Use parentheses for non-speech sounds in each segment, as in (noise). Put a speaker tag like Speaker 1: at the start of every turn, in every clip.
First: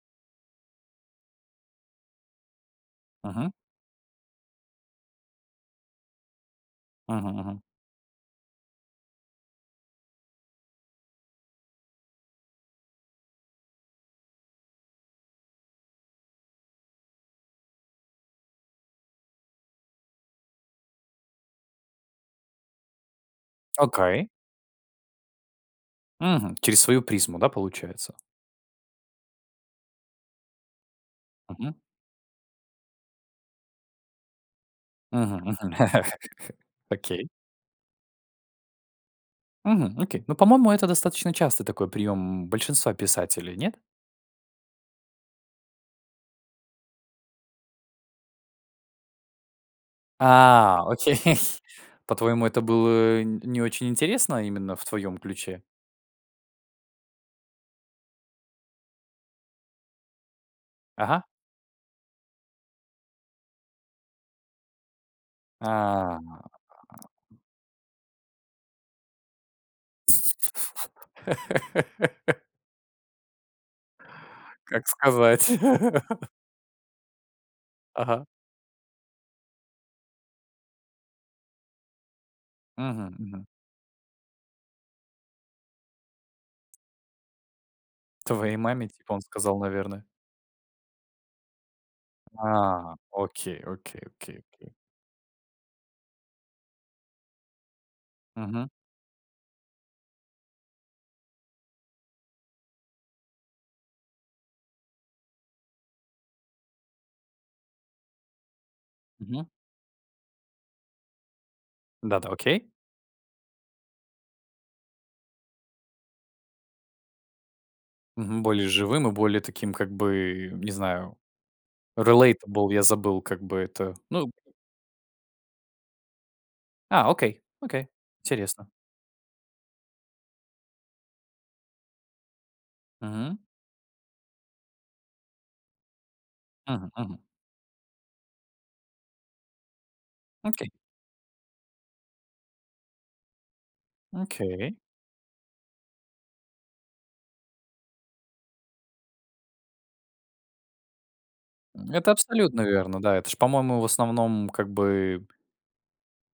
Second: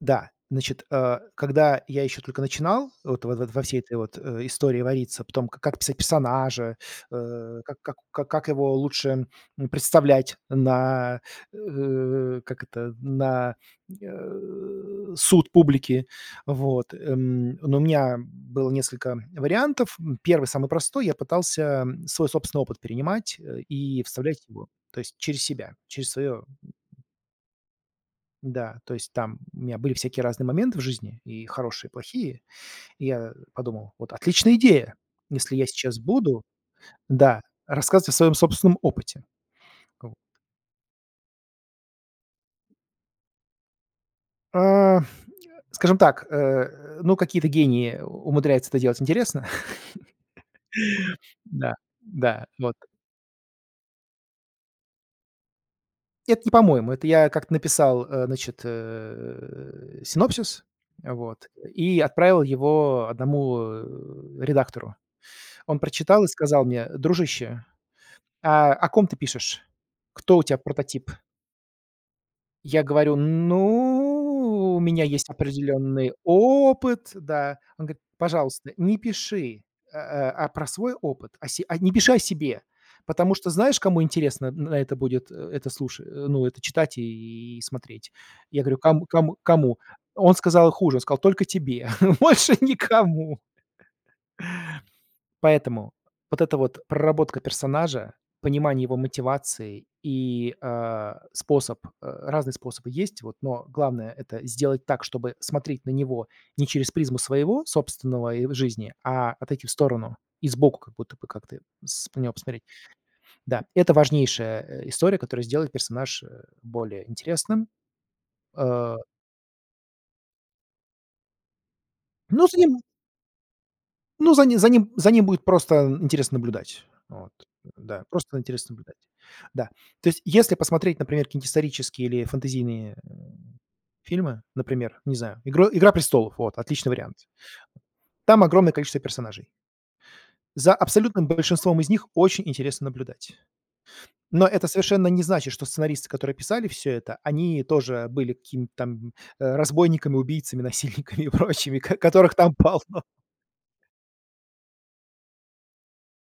Speaker 1: Да, значит, а, когда я ещё только начинал, э, вот
Speaker 2: Мгм.
Speaker 1: во всей этой вот, а, истории вариться по том, как писать персонажа,
Speaker 2: Мгм,
Speaker 1: э,
Speaker 2: мгм.
Speaker 1: как как как его лучше, м, представлять на, э, как это, на, э, суд публики. Вот, м, ну, у меня было несколько вариантов. М, 1- самый простой, я пытался свой собственный опыт перенимать и
Speaker 2: Oкей.
Speaker 1: вставлять его, то есть через себя, через своё,
Speaker 2: Мгм,
Speaker 1: м
Speaker 2: через свою призму, да, получается.
Speaker 1: да, то есть там у меня были всякие разные моменты в жизни, и
Speaker 2: Мгм.
Speaker 1: хорошие, и плохие. И я подумал: "Вот отличная идея,
Speaker 2: Мгм,
Speaker 1: если я
Speaker 2: мгм.
Speaker 1: сейчас буду
Speaker 2: (chuckles) Окей.
Speaker 1: да, рассказывать о своём собственном опыте".
Speaker 2: Мгм,
Speaker 1: К вот.
Speaker 2: окей. Ну, по-моему, это достаточно частый такой прием большинства писателей, нет?
Speaker 1: А, скажем так, э, ну, какие-то гении умудряются это делать интересно.
Speaker 2: А, окей.
Speaker 1: (chuckles) Да, да,
Speaker 2: По-твоему, это
Speaker 1: вот.
Speaker 2: было н не очень интересно именно в твоем ключе?
Speaker 1: Это не по-моему, это я как-то написал, значит, э, синопсис,
Speaker 2: Ага.
Speaker 1: вот, и отправил его 1, э, редактору. Он
Speaker 2: А.
Speaker 1: прочитал и сказал мне: "Дружище, а о ком ты пишешь? Кто у тя прототип?"
Speaker 2: (laughs)
Speaker 1: Я говорю: "Ну, у
Speaker 2: Как
Speaker 1: меня есть
Speaker 2: сказать.
Speaker 1: определённый
Speaker 2: (laughs)
Speaker 1: опыт", да, он говорит:
Speaker 2: Ага.
Speaker 1: "Пожалуйста, не пиши, э, а, про свой опыт, о се не пиши о себе,
Speaker 2: Мгм,
Speaker 1: потому
Speaker 2: мгм.
Speaker 1: что знаешь, кому интересно н на это будет это слуша, ну, это читать и смотреть?"
Speaker 2: "Твоей
Speaker 1: Я говорю:
Speaker 2: маме"
Speaker 1: "Ком
Speaker 2: типа он
Speaker 1: ком
Speaker 2: сказал,
Speaker 1: кому?"
Speaker 2: наверное.
Speaker 1: Он сказал хуже, он сказал: "Только тебе, (chuckles) больше
Speaker 2: А,
Speaker 1: никому".
Speaker 2: окей, окей, окей, окей.
Speaker 1: Поэтому вот эта вот проработка персонажа,
Speaker 2: Мгм.
Speaker 1: понимание его мотивации и, а, способ э, разные способы есть, вот, но главное- это сделать так, чтобы смотреть на него не через призму своего собственного ой жизни, а
Speaker 2: Мгм.
Speaker 1: отойти в сторону, и сбоку как будто бы как-то с на
Speaker 2: Да-да,
Speaker 1: него посмотреть.
Speaker 2: окей.
Speaker 1: Да, это важнейшая, а, история, которая сделает персонаж более интересным.
Speaker 2: Мгм. Более
Speaker 1: Э.
Speaker 2: живым и более таким как бы, не знаю,
Speaker 1: Ну,
Speaker 2: relatable,
Speaker 1: заниму
Speaker 2: я забыл как бы это, ну
Speaker 1: Ну, за ним за ним за ним будет просто интересно наблюдать.
Speaker 2: А,
Speaker 1: Вот,
Speaker 2: окей, окей,
Speaker 1: да, просто
Speaker 2: интересно.
Speaker 1: интересно наблюдать. Да, то есть, если посмотреть, например, какие-нибудь исторические или фэнтезийные, э,
Speaker 2: Мгм.
Speaker 1: фильмы, например, не знаю, игр "Игра престолов", вот, отличный
Speaker 2: Мгм, мгм.
Speaker 1: вариант. Там огромное количество персонажей.
Speaker 2: Окей.
Speaker 1: За абсолютным большинством из них очень интересно наблюдать. Но это
Speaker 2: Окей.
Speaker 1: совершенно не значит, что сценаристы, которые писали всё это, они тоже были какими-то там, э, разбойниками, убийцами, насильниками и прочими,
Speaker 2: М,
Speaker 1: к
Speaker 2: это
Speaker 1: которых там
Speaker 2: абсолютно верно.
Speaker 1: полно.
Speaker 2: Да, это ж, по-моему, в основном как бы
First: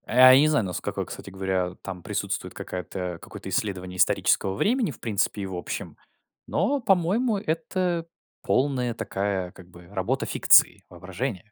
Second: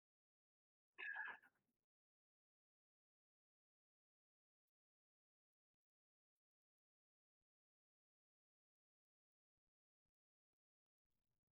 Speaker 2: а, я не знаю, наско кстати говоря, там присутствует какая-то какое-то исследование исторического времени, в принципе, и в общем. Но, по-моему, это полная такая, как бы работа фикции, воображения.